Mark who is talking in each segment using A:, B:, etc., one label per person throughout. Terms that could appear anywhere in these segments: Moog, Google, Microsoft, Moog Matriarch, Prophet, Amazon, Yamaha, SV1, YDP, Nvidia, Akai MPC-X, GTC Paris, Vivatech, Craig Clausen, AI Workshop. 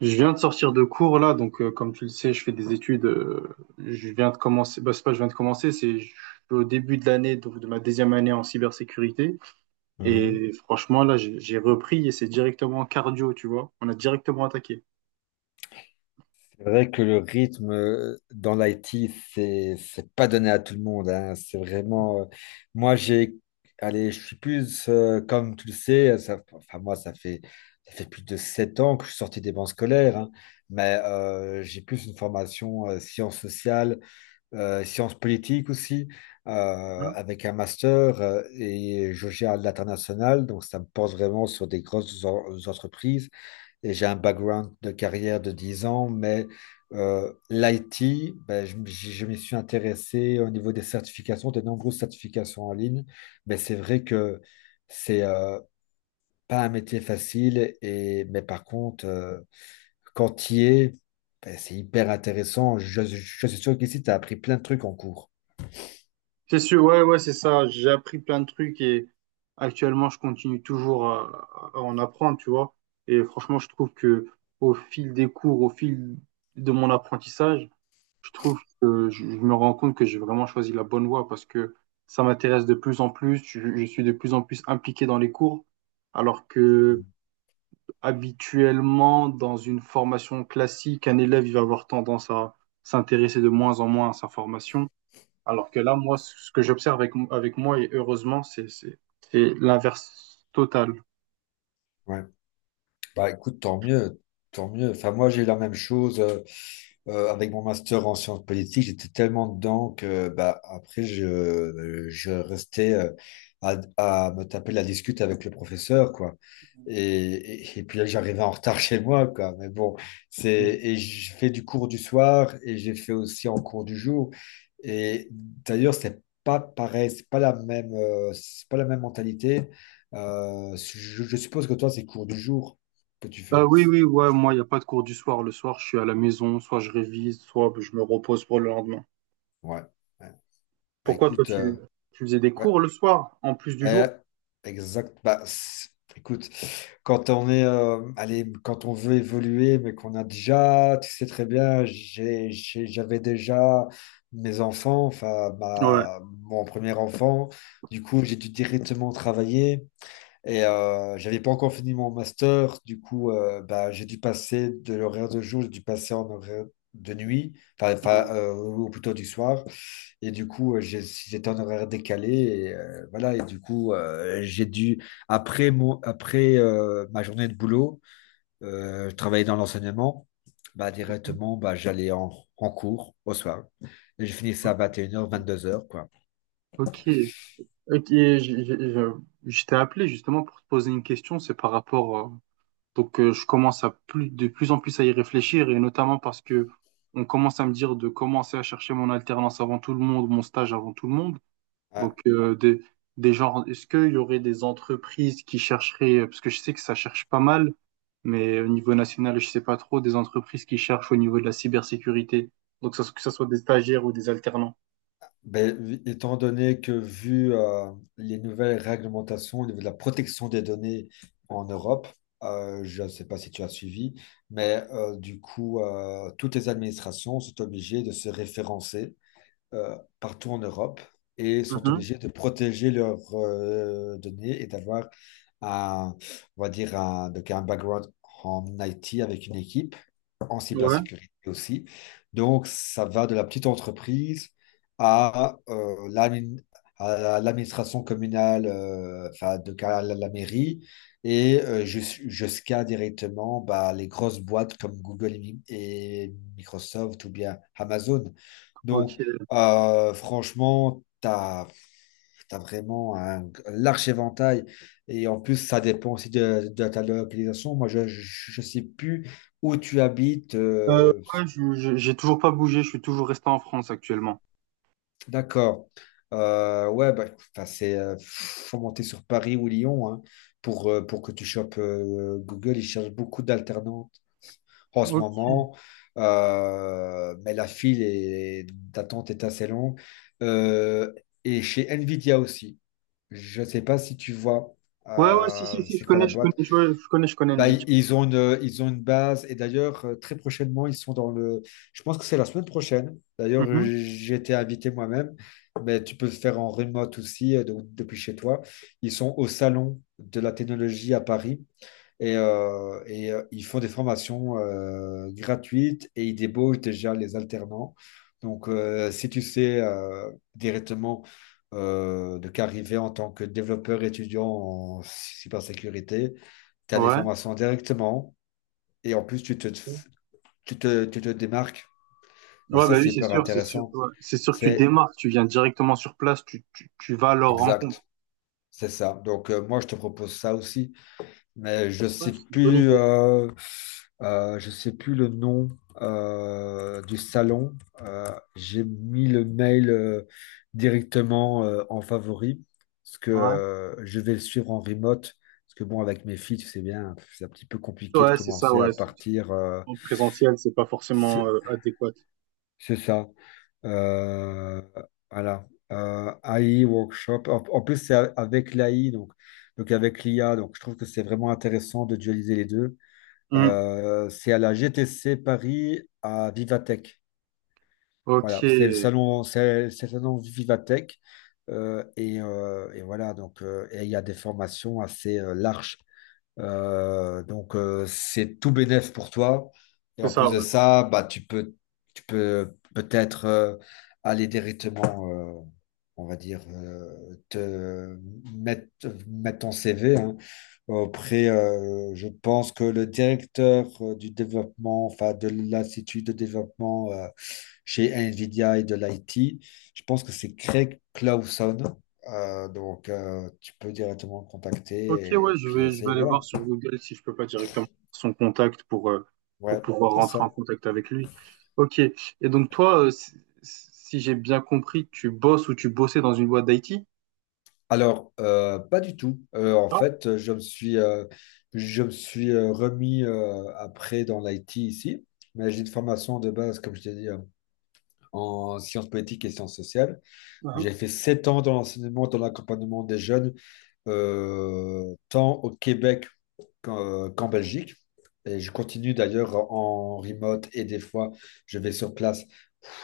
A: Je viens de sortir de cours là, donc comme tu le sais, je fais des études. Je viens de commencer, bah, c'est pas je viens de commencer, c'est je suis au début de l'année, donc de ma deuxième année en cybersécurité.
B: Mhm.
A: Et franchement, là, j'ai repris et c'est directement cardio, tu vois. On a directement attaqué.
B: C'est vrai que le rythme dans l'IT, c'est pas donné à tout le monde, hein. C'est vraiment. Moi, j'ai. Allez, je suis plus. Comme tu le sais, ça, enfin, moi, ça fait plus de 7 ans que je suis sorti des bancs scolaires, hein. Mais j'ai plus une formation sciences sociales, sciences politiques aussi,
A: Mhm.
B: avec un master, et je gère l'international, donc ça me porte vraiment sur des grosses entreprises. Et j'ai un background de carrière de 10 ans, mais l'IT, ben, je m'y suis intéressé au niveau des certifications, de nombreuses certifications en ligne, mais c'est vrai que c'est pas un métier facile, et, mais par contre, quand y est, ben, c'est hyper intéressant. Je suis sûr qu'ici, tu as appris plein de trucs en cours.
A: C'est sûr, ouais, ouais, c'est ça. J'ai appris plein de trucs et actuellement, je continue toujours à en apprendre, tu vois. Et franchement, je trouve que au fil des cours, au fil de mon apprentissage, je trouve que je me rends compte que j'ai vraiment choisi la bonne voie parce que ça m'intéresse de plus en plus. Je suis de plus en plus impliqué dans les cours, alors que habituellement, dans une formation classique, un élève, il va avoir tendance à s'intéresser de moins en moins à sa formation. Alors que là, moi, ce que j'observe avec, avec moi, et heureusement, c'est l'inverse total.
B: Ouais. Bah écoute, tant mieux, tant mieux. Enfin, moi, j'ai eu la même chose, avec mon master en sciences politiques. J'étais tellement dedans que bah, après, je restais, à me taper la discute avec le professeur, quoi. Et, et puis là, j'arrivais en retard chez moi, quoi. Mais bon,
A: Mm.
B: et je fais du cours du soir et j'ai fait aussi en cours du jour. Et d'ailleurs, c'est pas pareil, c'est pas la même mentalité. Je suppose que toi, c'est cours du jour que tu fais.
A: Oui, oui, ouais, moi, il n'y a pas de cours du soir. Le soir, je suis à la maison, soit je révise, soit je me repose pour le lendemain.
B: Ouais. Ouais. Bah,
A: Pourquoi toi
B: écoute,
A: tu, Tu faisais des
B: ouais.
A: cours le soir en plus du
B: Euh,
A: jour?
B: Exact. Écoute, quand on veut évoluer, mais qu'on a déjà, tu sais très bien, j'avais déjà mes enfants, enfin,
A: Ouais.
B: mon premier enfant. Du coup, j'ai dû directement travailler. Et j'avais pas encore fini mon master, du coup, bah, j'ai dû passer de l'horaire de jour, j'ai dû passer en horaire de nuit, enfin, ou plutôt du soir. Et du coup, j'étais en horaire décalé, et voilà. Et du coup, j'ai dû, après, après ma journée de boulot, travailler dans l'enseignement, bah, directement, bah, j'allais en cours au soir. Et je finissais à 21 vingt-deux heures, quoi.
A: Ok, ok, je t'ai appelé justement pour te poser une question, c'est par rapport, donc je commence à plus, de plus en plus à y réfléchir et notamment parce que on commence à me dire de commencer à chercher mon alternance avant tout le monde, mon stage avant tout le monde.
B: Ah.
A: Donc, des genres, est-ce qu'il y aurait des entreprises qui chercheraient, parce que je sais que ça cherche pas mal, mais au niveau national, je sais pas trop, des entreprises qui cherchent au niveau de la cybersécurité. Donc, que ce soit des stagiaires ou des alternants.
B: Ben, étant donné que, vu les nouvelles réglementations au niveau de la protection des données en Europe, je ne sais pas si tu as suivi, mais du coup, toutes les administrations sont obligées de se référencer partout en Europe et sont
A: Mhm.
B: obligés de protéger leurs données et d'avoir un, on va dire un, donc un background en IT avec une équipe en
A: Ouais.
B: cybersécurité aussi. Donc, ça va de la petite entreprise à à l'administration communale, enfin, de à la mairie, et jusqu'à directement bah, les grosses boîtes comme Google et Microsoft ou bien Amazon.
A: Ok.
B: Donc, franchement, t'as vraiment un large éventail. Et en plus, ça dépend aussi de ta localisation. Moi, je sais plus où tu habites.
A: Ouais, j'ai toujours pas bougé, je suis toujours resté en France actuellement.
B: D'accord. Ouais, bah, enfin, faut monter sur Paris ou Lyon, hein, pour que tu chopes Google. Ils cherchent beaucoup d'alternantes en ce
A: Ok.
B: moment. Mais la file d'attente est assez longue. Euh, et chez Nvidia aussi. Je sais pas si tu vois,
A: Ouais, ouais, si, si, si, je
B: c'est quoi
A: connais,
B: la
A: je connais,
B: boîte?
A: je, ouais, je connais
B: Bah,
A: Nvidia.
B: ils ont une base, et d'ailleurs, très prochainement, ils sont dans le. Je pense que c'est la semaine prochaine. D'ailleurs,
A: Mhm.
B: j'ai été invité moi-même, mais tu peux le faire en remote aussi, donc depuis chez toi. Ils sont au Salon de la technologie à Paris. Ils font des formations gratuites et ils débauchent déjà les alternants. Donc, si tu sais directement, de qu'arriver en tant que développeur étudiant en cybersécurité, tu as des
A: Ouais.
B: formations directement et en plus, tu te démarques. Bon,
A: Ouais,
B: ça,
A: bah
B: c'est
A: oui, c'est
B: hyper
A: sûr, c'est sûr,
B: intéressant.
A: ouais. C'est sûr que tu
B: C'est
A: démarres, tu viens directement sur place, tu vas à leur rencontre.
B: exact. C'est ça. Donc, moi, je te propose ça aussi. Mais
A: Ouais, c'est une bonne idée.
B: je sais plus le nom du salon. J'ai mis le mail directement en favori parce que
A: Ouais,
B: je vais le suivre en remote. Parce que bon, avec mes filles, tu sais bien, c'est un petit peu compliqué de
A: ouais c'est ça,
B: commencer à partir.
A: En présentiel, c'est pas forcément
B: c'est
A: adéquat.
B: c'est ça. Euh, voilà. AI Workshop. En plus, c'est avec l'AI, donc avec l'IA. Donc, je trouve que c'est vraiment intéressant de dualiser les deux.
A: Hmm.
B: C'est à la GTC Paris à Vivatech.
A: Ok,
B: Voilà, c'est le
A: c'est
B: salon, c'est le salon Vivatech. Et voilà, donc et il y a des formations assez larges. Donc, c'est tout bénef pour toi. Et en
A: ça,
B: plus de
A: ouais.
B: ça, bah, tu peux peut-être, aller directement, euh, on va dire, mettre, mettre ton CV, hein, auprès, je pense que le directeur du développement, enfin de l'Institut de développement chez NVIDIA et de l'IT, je pense que c'est Craig Clausen. Donc, tu peux directement le
A: Ok,
B: contacter et
A: ouais,
B: puis
A: je vais
B: essayer,
A: aller
B: voilà.
A: voir sur Google si je peux pas directement faire son contact pour
B: Ouais,
A: pouvoir
B: c'est
A: rentrer en
B: ça.
A: contact avec lui. Ok, et donc toi, si, si j'ai bien compris, tu bosses ou tu bossais dans une boîte d'IT?
B: Alors, pas du tout. En
A: Ah,
B: fait, je me suis remis, après dans l'IT ici, mais j'ai une formation de base, comme je t'ai dit, en sciences politiques et sciences sociales.
A: uh-huh.
B: J'ai fait 7 ans dans l'enseignement, dans l'accompagnement des jeunes, tant au Québec qu'en Belgique. Et je continue d'ailleurs en remote et des fois je vais sur place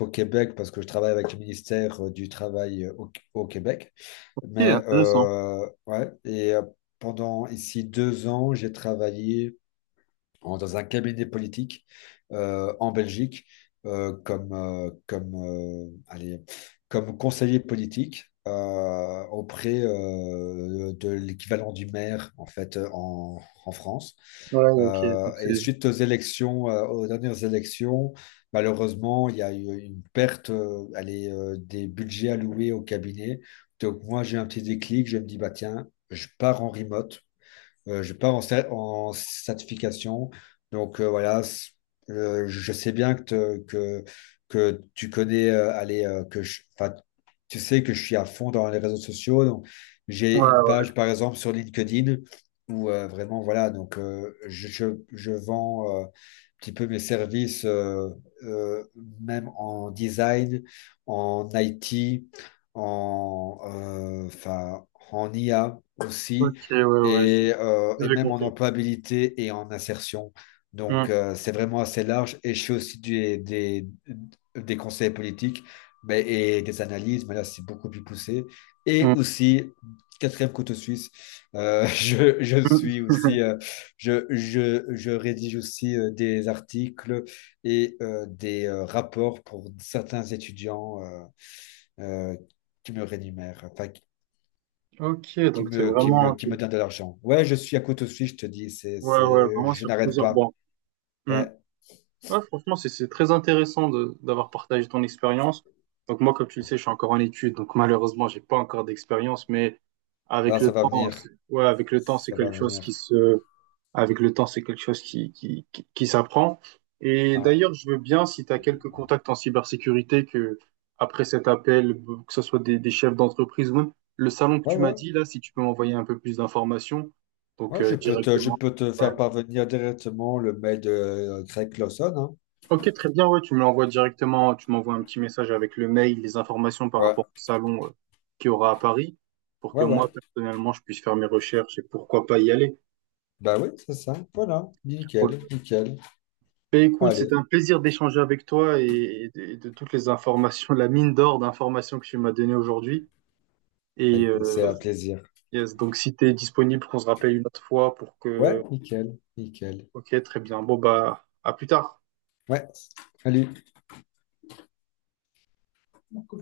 B: au Québec parce que je travaille avec le ministère du Travail, au Québec.
A: Ok,
B: Mais
A: intéressant.
B: ouais, et pendant ici 2 ans, j'ai travaillé dans un cabinet politique en Belgique, allez, comme conseiller politique auprès de l'équivalent du maire en fait, en France.
A: Ouais, ok, donc...
B: Et
A: c'est...
B: suite aux élections, aux dernières élections, malheureusement, il y a eu une perte, allez, des budgets alloués au cabinet. Donc moi, j'ai un petit déclic, je me dis, bah tiens, je pars en remote. Je pars en certification. Donc voilà, je sais bien que tu connais, allez, enfin, tu sais que je suis à fond dans les réseaux sociaux. Donc,
A: Ouais,
B: j'ai une
A: ouais,
B: page, par exemple, sur LinkedIn où vraiment, voilà, donc je vends un petit peu mes services, euh, même en design, en IT, enfin, en IA
A: ok,
B: aussi
A: ouais, ouais,
B: et
A: j'avais
B: même en
A: compris.
B: employabilité et en insertion.
A: Hmm,
B: Donc, c'est vraiment assez large. Et je fais aussi des conseils politiques, et des analyses, mais là, c'est beaucoup plus poussé. Et
A: hmm,
B: aussi, quatrième couteau suisse, je
A: hmm.
B: suis aussi, je rédige aussi des articles et des rapports pour certains étudiants, euh, qui me rémunèrent, enfin,
A: Ok,
B: qui
A: donc c'est
B: me, qui me,
A: vraiment...
B: qui me donne de l'argent. Ouais, je suis à couteau suisse, je te dis,
A: Ouais, ouais, vraiment
B: je
A: sur
B: n'arrête
A: plusieurs
B: pas.
A: bancs. Hmm.
B: Ouais,
A: Ouais, franchement, c'est très intéressant de d'avoir partagé ton expérience. Donc moi, comme tu le sais, je suis encore en études, donc malheureusement, j'ai pas encore d'expérience, mais avec
B: là,
A: le
B: ça va
A: temps,
B: venir.
A: ouais, avec le temps, c'est
B: Ça va
A: quelque chose
B: venir.
A: avec le temps, c'est quelque chose qui s'apprend. Et
B: Ouais,
A: d'ailleurs, je veux bien, si tu as quelques contacts en cybersécurité, que après cet appel, que ce soit des chefs d'entreprise ou même le salon que
B: ouais,
A: tu m'as
B: ouais.
A: dit là, si tu peux m'envoyer un peu plus d'informations, donc
B: Ouais, je
A: directement.
B: peux te
A: Ouais,
B: faire parvenir directement le mail de Craig Clausen, hein.
A: ok, très bien, ouais, tu me l'envoies directement, tu m'envoies un petit message avec le mail, les informations par
B: Ouais,
A: rapport au salon qui aura à Paris, pour que
B: ouais, ouais.
A: moi, personnellement, je puisse faire mes recherches et pourquoi pas y aller.
B: Bah oui, c'est ça. Voilà.
A: Ouais.
B: Nickel, nickel.
A: Ben, écoute, c'est
B: Allez,
A: un plaisir d'échanger avec toi et de toutes les informations, la mine d'or d'informations que tu m'as données aujourd'hui.
B: bah
A: Et
B: écoute, c'est un plaisir.
A: yes, donc, si tu es disponible, qu'on se rappelle une autre fois pour
B: Ouais,
A: que...
B: nickel, nickel.
A: Ok, très bien. Bon, bah, à plus tard.
B: Ouais, salut.